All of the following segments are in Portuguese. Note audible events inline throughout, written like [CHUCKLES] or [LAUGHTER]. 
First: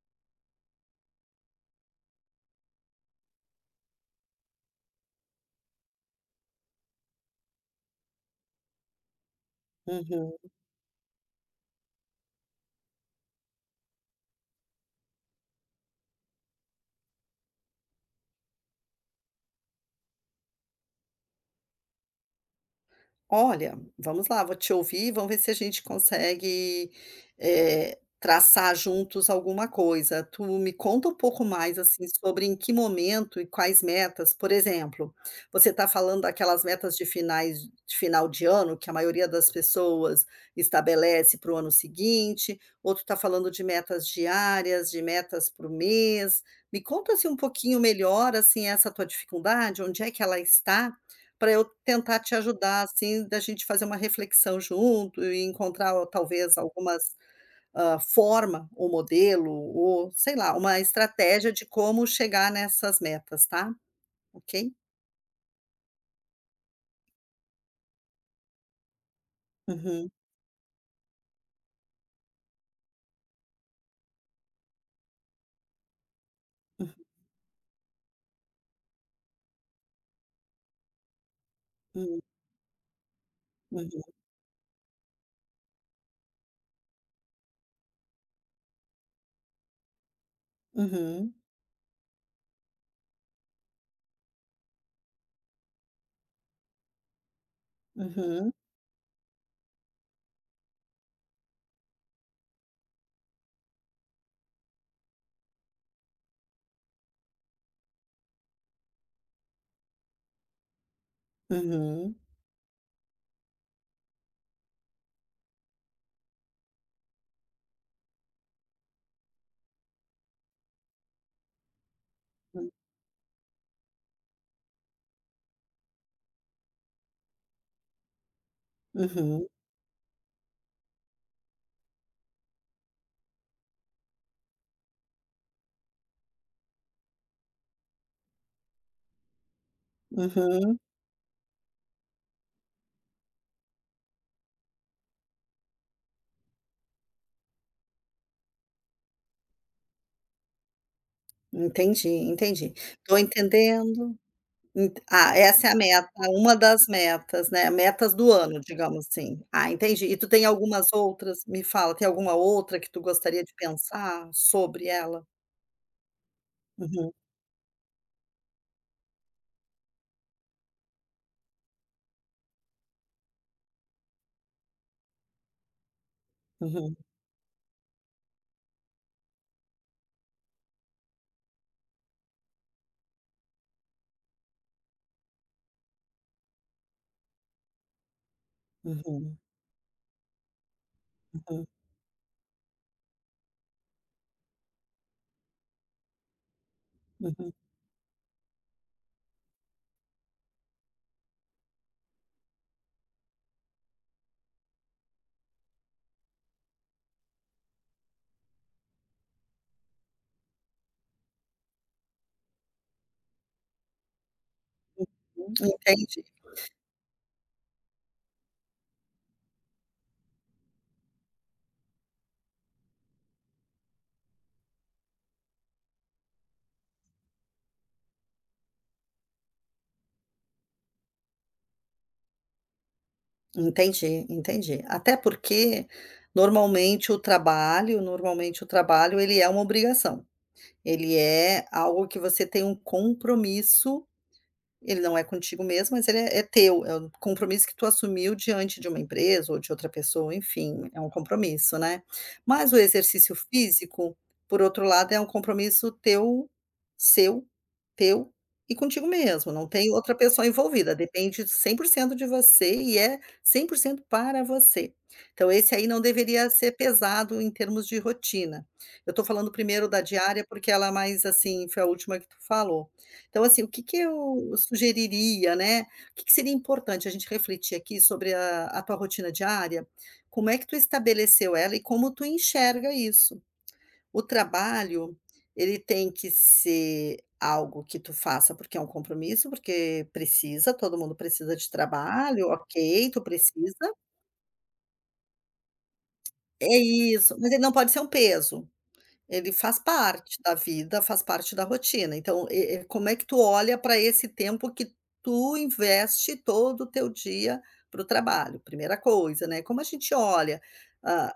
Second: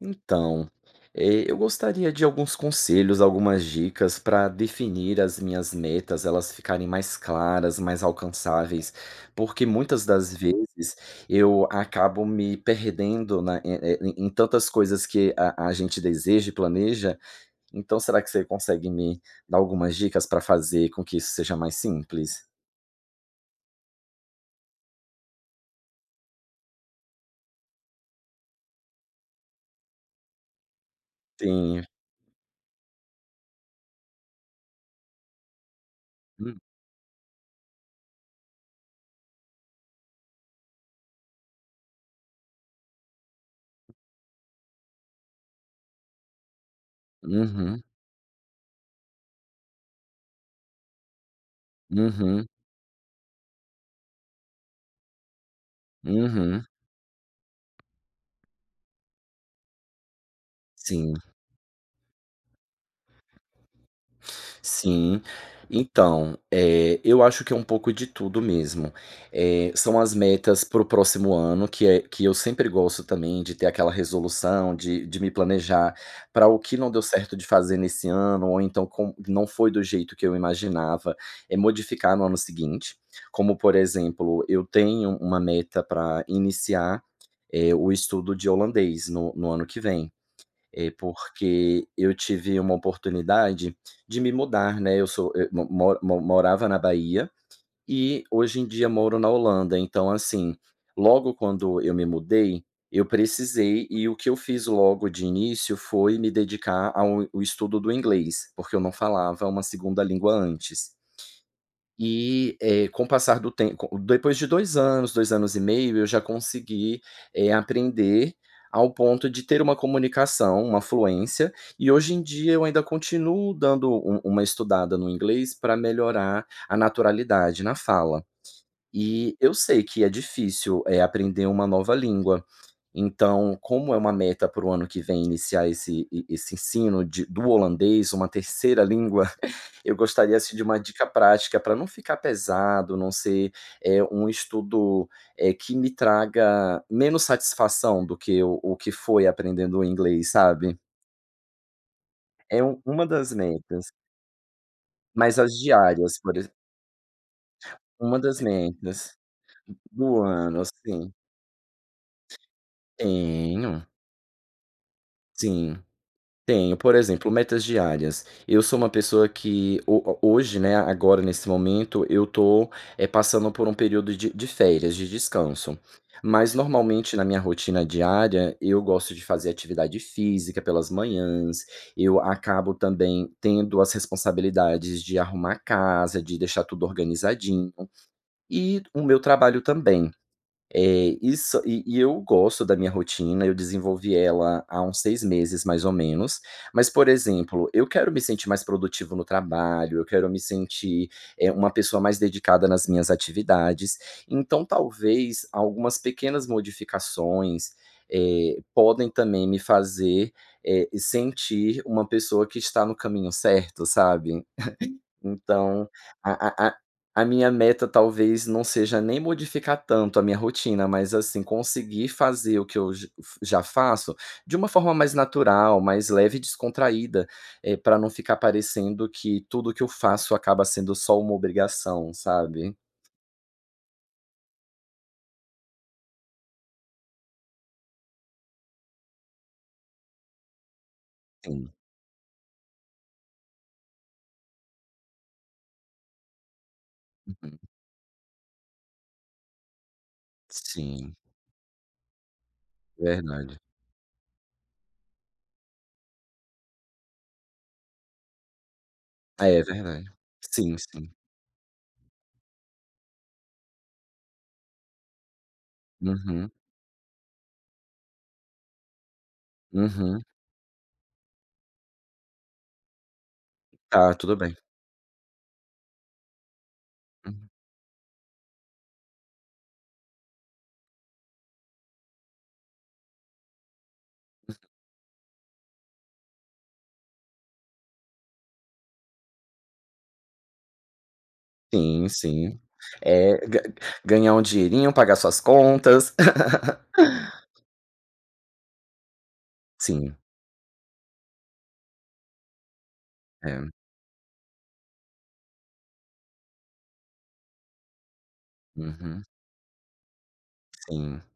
Então, eh, eu gostaria de alguns conselhos, algumas dicas pra definir as minhas metas, elas ficarem mais claras, mais alcançáveis. Porque muitas das Uhum. vezes eu acabo me perdendo na em em em tantas coisas que a a gente deseja e planeja. Então, será que você consegue me dar algumas dicas pra fazer com que isso seja mais simples? Olha, vamos lá vou te ouvir e vamos ver se a gente consegue, eh, traçar juntos alguma coisa. Tu me conta um pouco mais Sim. assim, sobre em que momento e quais metas, por exemplo, você tá falando Hum. daquelas metas de finais de final de ano que a maioria das pessoas estabelece para o ano seguinte? Ou tu tá falando de metas diárias? De metas para o mês? Me conta assim um pouquinho Uhum. melhor assim essa tua dificuldade, onde é que ela está. Pra eu tentar te Uhum. ajudar assim, da gente fazer uma reflexão junto e encontrar talvez Uhum. algumas, hã, forma ou modelo, ou sei lá, uma Sim. estratégia de como chegar nessas metas, tá. Ok? Sim. Então, eh, eu acho que é um pouco de tudo mesmo. Eh, são Uhum. as metas para o próximo ano que é que eu sempre gosto também de ter aquela resolução, de de me planejar para o que não deu Uhum. certo de fazer nesse ano, ou então com não foi do jeito que eu imaginava, eh, modificar Hum. no ano seguinte. Como por Uhum. exemplo, eu tenho uma meta pra iniciar, eh, o estudo de holandês no no ano que vem. Eh, Uhum. porque eu tive uma oportunidade de me mudar, né. Eu sou eu mo mor mo morava na Bahia, e Uhum. hoje em dia moro na Holanda. Então assim, logo quando eu me mudei, eu precisei e o que eu fiz logo de início foi me dedicar ao o estudo do inglês, porque eu não falava uma 2a língua antes. Uhum. E, eh, com o passar do tem co depois de 2 anos, 2 anos e meio eu já consegui, eh, aprender ao ponto de ter uma comunicação, uma fluência. E hoje em dia eu Hum. ainda continuo dando u uma estudada no inglês pra melhorar a naturalidade na fala. E Uhum. eu sei que é difícil, eh, aprender uma nova língua. Então, como é uma meta para o ano que vem iniciar esse esse ensino de do holandês, uma 3º língua, [CHUCKLES] eu gostaria assim de Uhum. uma dica prática pra não ficar pesado, não ser, eh, um estudo, eh, que me traga menos satisfação do que o o que foi aprendendo o inglês, sabe? Entendi É entendi. u uma Tô das metas. entendendo. Ent ah, Mais as essa é a meta, diárias por ex uma das metas, né, metas Uma do das ano, digamos metas. assim. Ah, D entendi. E do tu tem ano algumas assim. outras? Me fala tem alguma outra que tu gostaria de Tenho. pensar sobre ela? Sim. Tenho. Por Uhum. exemplo, metas diárias. Eu sou uma pessoa que ho ho hoje, né, agora nesse momento, eu tô, eh, passando por um período de de férias, de descanso. Mas Uhum. normalmente na minha rotina diária, eu gosto de fazer atividade física pelas manhãs. Eu acabo também, tendo as responsabilidades de arrumar casa, de deixar tudo organizadinho. E o meu Uhum. trabalho também. É. Isso. Uhum. E e eu gosto da minha rotina, eu desenvolvi ela há uns 6 meses mais ou menos. Mas por Uhum. exemplo, eu quero me sentir mais produtivo no trabalho, eu quero me sentir, eh, uma pessoa mais dedicada nas minhas atividades. Então talvez algumas pequenas modificações, eh, podem também me fazer, eh, sentir uma pessoa que está no caminho certo, sabe. [CHUCKLES] [UNINTELLIGIBLE] Então, Entendi. a a a a minha meta talvez não seja nem modificar tanto a minha rotina, mas assim conseguir fazer o que eu j f já faço, de uma forma mais natural, mais leve e descontraída. Eh, pra não ficar parecendo que tudo que eu faço acaba sendo só uma obrigação, sabe. Entendi entendi. Até porque, normalmente o trabalho normalmente o trabalho ele é uma obrigação. Ele é Sim. algo que você tem um compromisso. Ele não é contigo mesmo, mas ele é é teu. É o Uhum. compromisso que tu assumiu diante de uma empresa ou de outra pessoa enfim, é um Sim. compromisso, né. Mas o exercício Verdade. físico, por outro lado, é um compromisso teu seu teu e contigo Ah, mesmo. é Não tem verdade. outra pessoa Sim envolvida. sim. Depende 100% de você e é 100% para você. Então esse aí, não deveria Uhum. ser pesado em termos de rotina. Eu tô falando primeiro da Uhum. diária porque ela mais assim foi a última que tu falou. Então assim, o que que Tá. Tudo eu bem. sugeriria, né, o que que seria importante a gente Uhum. refletir aqui sobre a a tua rotina diária. Como é que tu estabeleceu ela e como tu enxerga isso. O trabalho, ele tem que ser algo que tu faça, porque é um compromisso, porque precisa. Todo mundo precisa de Sim trabalho, sim. ok, tu Eh, g precisa. ganhar um dinheirinho, pagar suas contas. É, [LAUGHS] isso, mas ele não pode ser um peso. Ele faz Sim. parte da vida, faz parte da rotina. Então e e como é que tu É. olha pra esse tempo que tu investe todo o teu dia para o trabalho? 1a Uhum. coisa, né. Como a gente olha, Sim. ah,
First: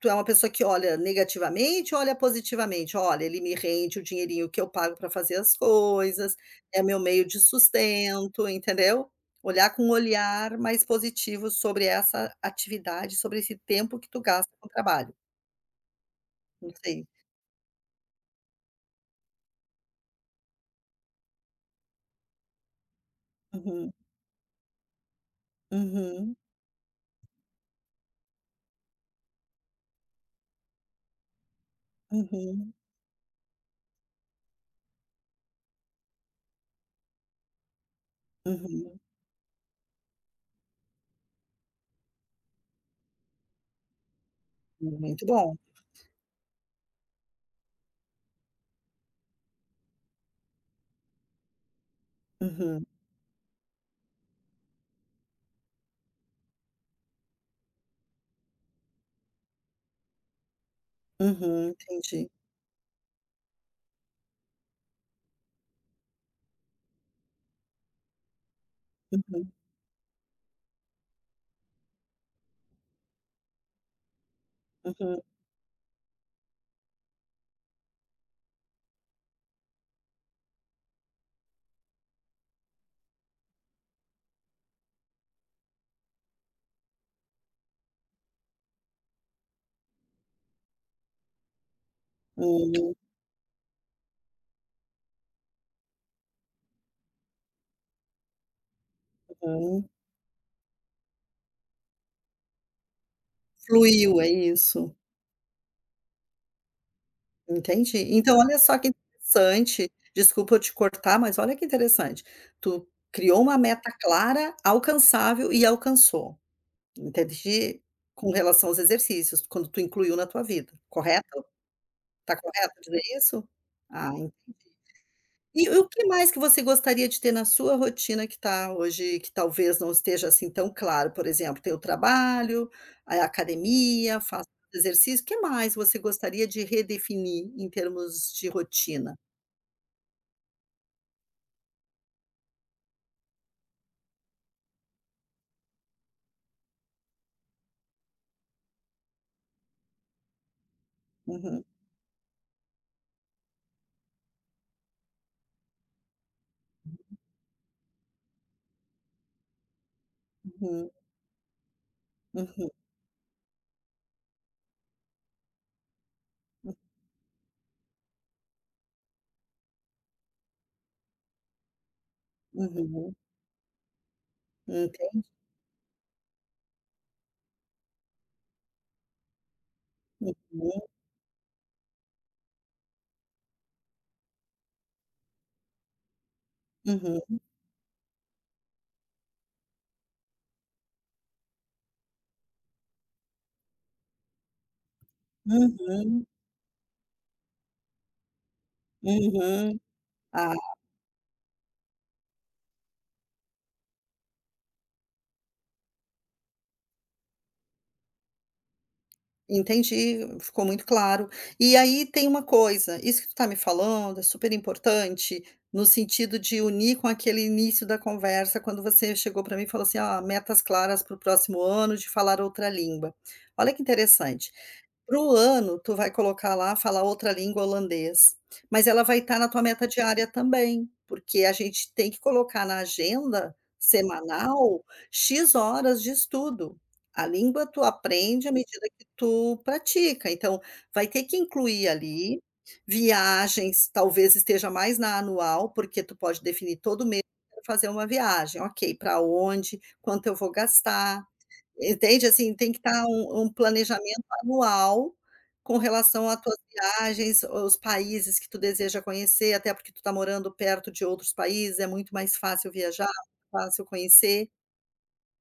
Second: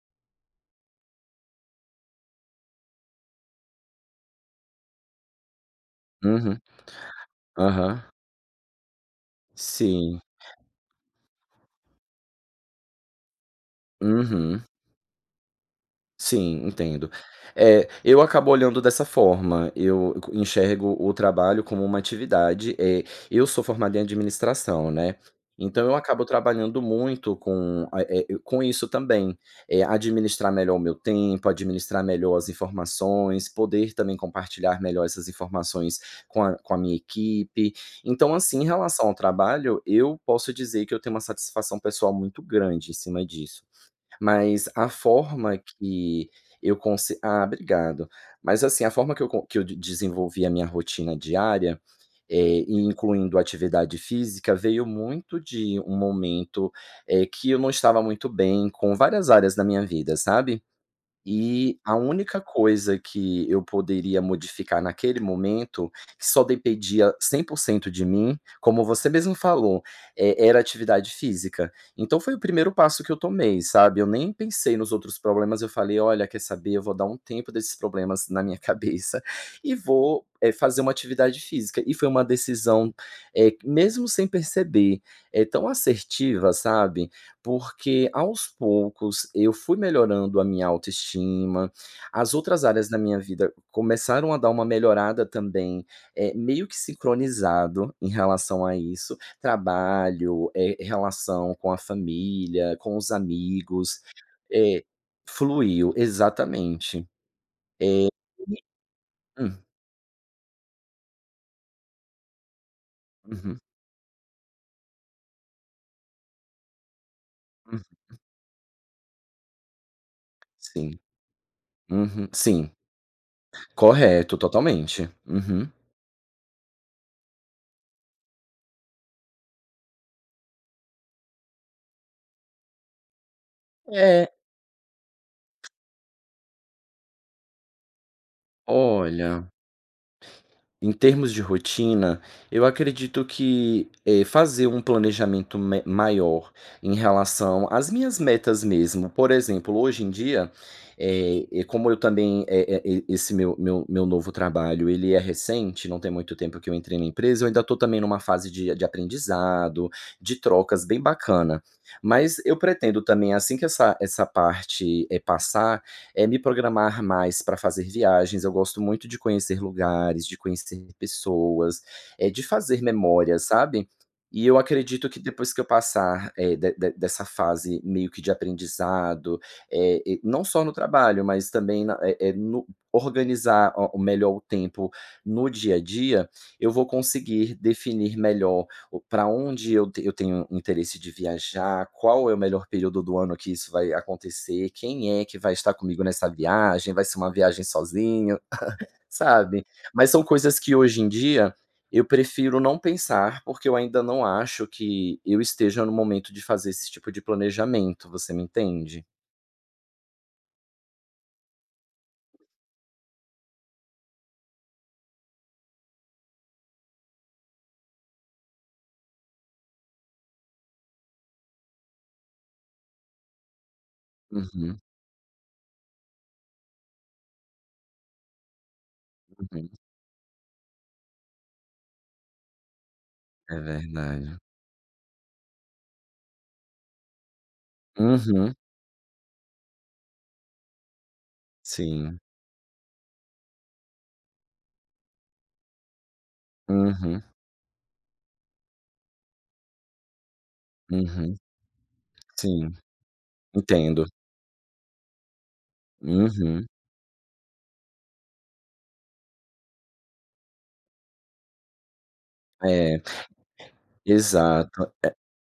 tu é uma pessoa que olha negativamente ou olha positivamente, "Olha, ele me rende o dinheirinho que eu pago para fazer as coisas. Uhum. É meu meio de Aham. sustento". Entendeu. Olhar com um Sim. olhar mais positivo sobre essa atividade. Sobre esse tempo que tu gasta Uhum. no trabalho. Sim, Não sei. entendo. Eh, eu acabo olhando dessa forma. Eu enxergo o trabalho como uma atividade. Eh, eu sou Uhum. formado em administração, né. Então eu acabo Uhum. trabalhando muito com a eh i com isso também. Eh, administrar melhor o meu tempo, administrar melhor as Uhum. informações. Poder também compartilhar melhor essas informações com a com a minha equipe. Então assim em Uhum. relação ao trabalho, eu posso dizer que eu tenho uma satisfação pessoal muito grande em cima disso. Mas a Muito forma bom. que eu cons Ah, obrigado. Mas, assim a forma que eu co que eu de desenvolvi a minha rotina diária, eh e Uhum. incluindo atividade física veio muito de um momento, eh, que eu não estava muito bem, com várias áreas da minha vida, sabe. Uhum. E a Entendi. única coisa que eu poderia modificar naquele momento, que só dependia 100% de mim, como você mesmo Uhum. falou, e era atividade física. Então foi o 1º passo que eu tomei, sabe. Eu nem pensei nos outros Uhum. problemas, eu falei: "Olha quer saber, eu vou dar um tempo desses problemas na minha cabeça, e vou, eh, fazer uma atividade física". E foi uma decisão, eh, mesmo sem perceber, eh, tão assertiva sabe. Porque aos poucos eu fui melhorando a minha autoestima. As outras áreas Hum. da minha vida começaram a dar uma melhorada também, eh, meio que sincronizado em relação a isso, Uhum. trabalho, eh, r relação com a família, com os amigos, Fluiu, é eh isso. Fluiu. Exatamente. Entendi. Eh, Então olha só que [UNINTELLIGIBLE] Hum. interessante, desculpa eu te cortar, mas olha que interessante, tu criou uma Uhum. meta clara, alcançável e alcançou. Em ter Uhum. de com relação aos exercícios, quando tu incluiu na tua vida, Sim. correto. Uhum. Tá Sim. correto dizer isso. Ah, entendi. Correto, totalmente. E Uhum. o que mais que você gostaria de ter na sua rotina que tá hoje que talvez não esteja assim tão claro, por exemplo, tem o trabalho, aí a academia, É. faz exercício. Que mais você gostaria de redefinir em termos de rotina? Olha em termos de rotina, eu acredito que, eh, fazer um planejamento me maior em relação às minhas metas mesmo. Por exemplo hoje em dia, eh, Uhum. como eu também eh eh, esse meu meu meu novo trabalho ele é recente, não tem muito tempo que eu entrei na empresa. Eu ainda tô também numa fase de de aprendizado, de trocas, Uhum. bem bacana. Mas eu Uhum. pretendo também, assim que essa essa parte, eh, passar, eh me Hum. programar mais pra fazer viagens. Eu gosto muito de conhecer lugares, de conhecer pessoas. Eh, de fazer Uhum. memória, sabe. E eu acredito que Entendi. depois que eu passar, eh, de de dessa fase meio que de aprendizado, eh, e não só no Uhum. trabalho mas também, na eh, eh, no organizar melhor o o tempo no dia a dia, eu vou Uhum. conseguir definir melhor o pra onde eu eu tenho interesse de viajar. Qual é o melhor período do ano que isso vai acontecer? Quem é que vai estar comigo Uhum. nessa viagem? Vai ser uma viagem sozinho, [CHUCKLES] sabe. Uhum. Mas são Ah coisas que hoje em dia, eu prefiro não pensar porque eu ainda não acho que eu esteja no momento de fazer esse tipo de planejamento, você me entende? Entendi. Ficou muito claro. E aí tem uma coisa isso que tu tá me falando é super importante, no sentido de unir com aquele início da conversa quando você chegou pra mim e falou assim: "Ó, metas claras para o próximo ano de falar outra língua". Olha que interessante. Uhum. Para o ano, tu vai colocar lá: falar outra língua holandês. Mas ela vai estar na tua Uhum. meta diária também, porque a gente tem que colocar na agenda É verdade. semanal x horas de estudo. A língua tu aprende à Uhum. medida que tu pratica. Então vai ter que incluir Sim. ali viagens, talvez esteja mais na anual, porque tu pode definir todo o mês, Uhum. eu quero fazer uma viagem, ok. Pra onde? Quanto eu vou gastar? Uhum. Entende, assim tem Sim. que estar um um Entendo. planejamento anual, com relação à tuas Uhum. viagens, o os países que tu deseja conhecer. Até porque tu tá morando perto de outros países. É muito mais fácil É. viajar, fácil conhecer. Exato.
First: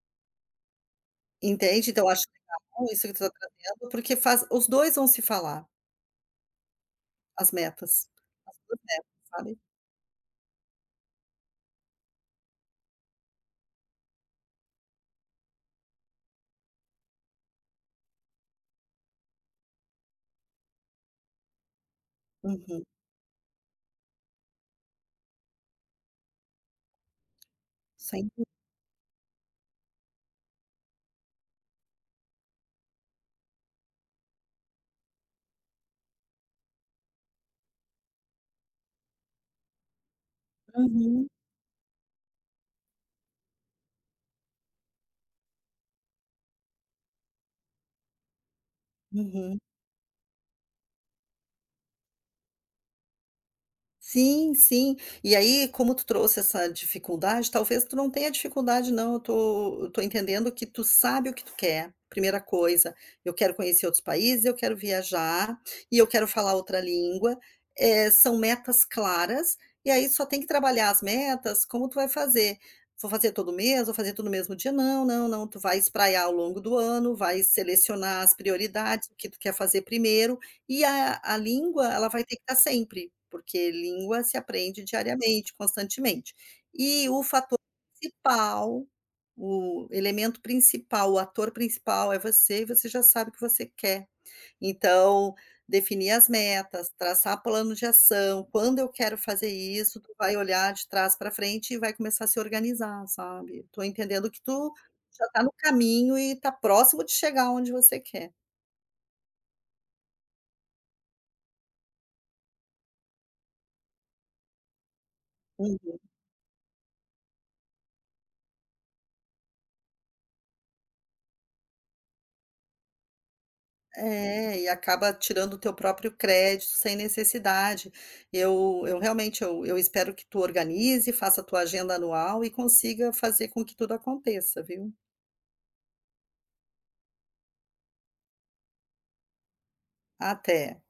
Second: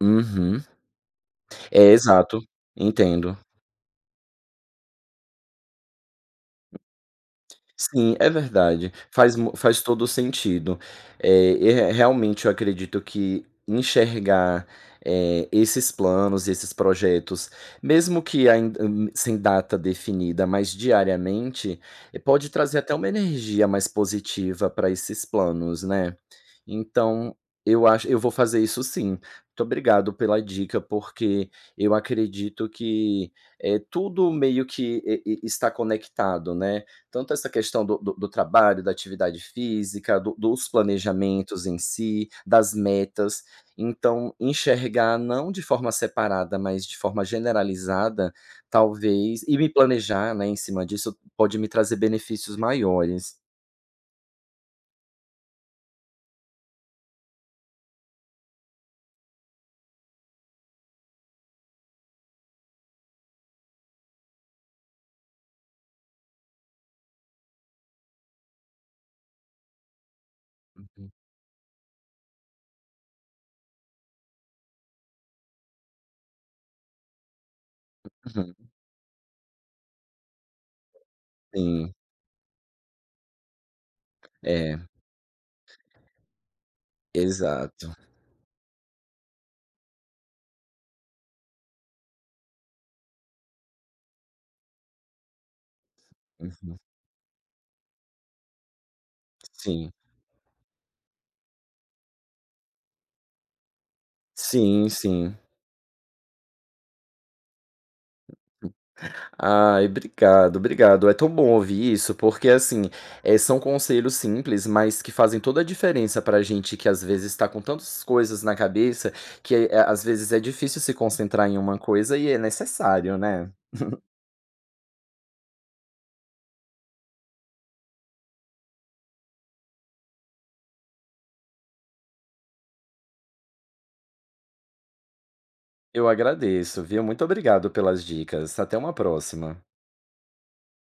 É uhum. É, Entende? Tu acha que exato. tá bom, Entendo. [UNINTELLIGIBLE] porque faz os 2 vão se falar. As metas, Sim, é as 2 verdade, metas, faz mu sabe? faz todo o sentido. É, e re realmente eu acredito que enxergar, eh, esses planos e esses projetos, mesmo que ainda, hum, sem data definida mas diariamente, pode trazer Uhum. até uma energia mais positiva para esses planos, né. Então, eu acho eu Sem vou duv fazer isso sim. Muito obrigado pela dica porque eu acredito que é tudo meio que e e está conectado, né, tanto essa questão do do do trabalho, da atividade física, do dos Uhum. planejamentos em si, das metas, então enxergar não de forma separada mas de forma generalizada, talvez, e Uhum. me planejar, né, em cima disso, pode me trazer benefícios maiores. Sim sim, e aí como tu trouxe essa dificuldade, talvez tu não tenha dificuldade não, eu estou eu estou entendendo que tu sabe o que tu quer, 1º coisa. Eu quero conhecer outros países eu quero viajar, e eu quero falar outra língua, eh, são metas claras, e aí só tem que trabalhar as Uhum. metas, como tu vai fazer. Vou fazer todo o mês, vou fazer tudo no mesmo dia. Não não não, tu vai espraiar ao longo do ano, vai selecionar as Uhum. prioridades, o que tu quer fazer 1º, e a a língua, Sim. ela vai ter que estar sempre, porque língua se É. aprende diariamente, constantemente. E o fator Exato. principal, o elemento principal, o ator principal é você e você já sabe o que você quer. Então, definir as Uhum. metas, traçar plano de ação, quando eu quero fazer Sim. isso tu vai olhar de trás para frente e vai começar a se organizar, sabe? Estou entendendo que tu, Sim já sim. está no caminho e está próximo de chegar onde você quer. Ai, obrigado, obrigado, é tão bom ouvir isso, porque assim, eh, são conselhos simples mas que fazem toda a Uhum. diferença para gente que às vezes está com tantas coisas na cabeça, que é às vezes é difícil se concentrar em uma coisa e é necessário, né. [CHUCKLES] É, e acaba tirando o teu próprio crédito sem necessidade. Eu eu realmente eu eu espero que tu organize, faça a tua agenda anual e consiga fazer com que tudo aconteça viu? Eu agradeço, viu. Muito obrigado pelas dicas. Até uma próxima. Até.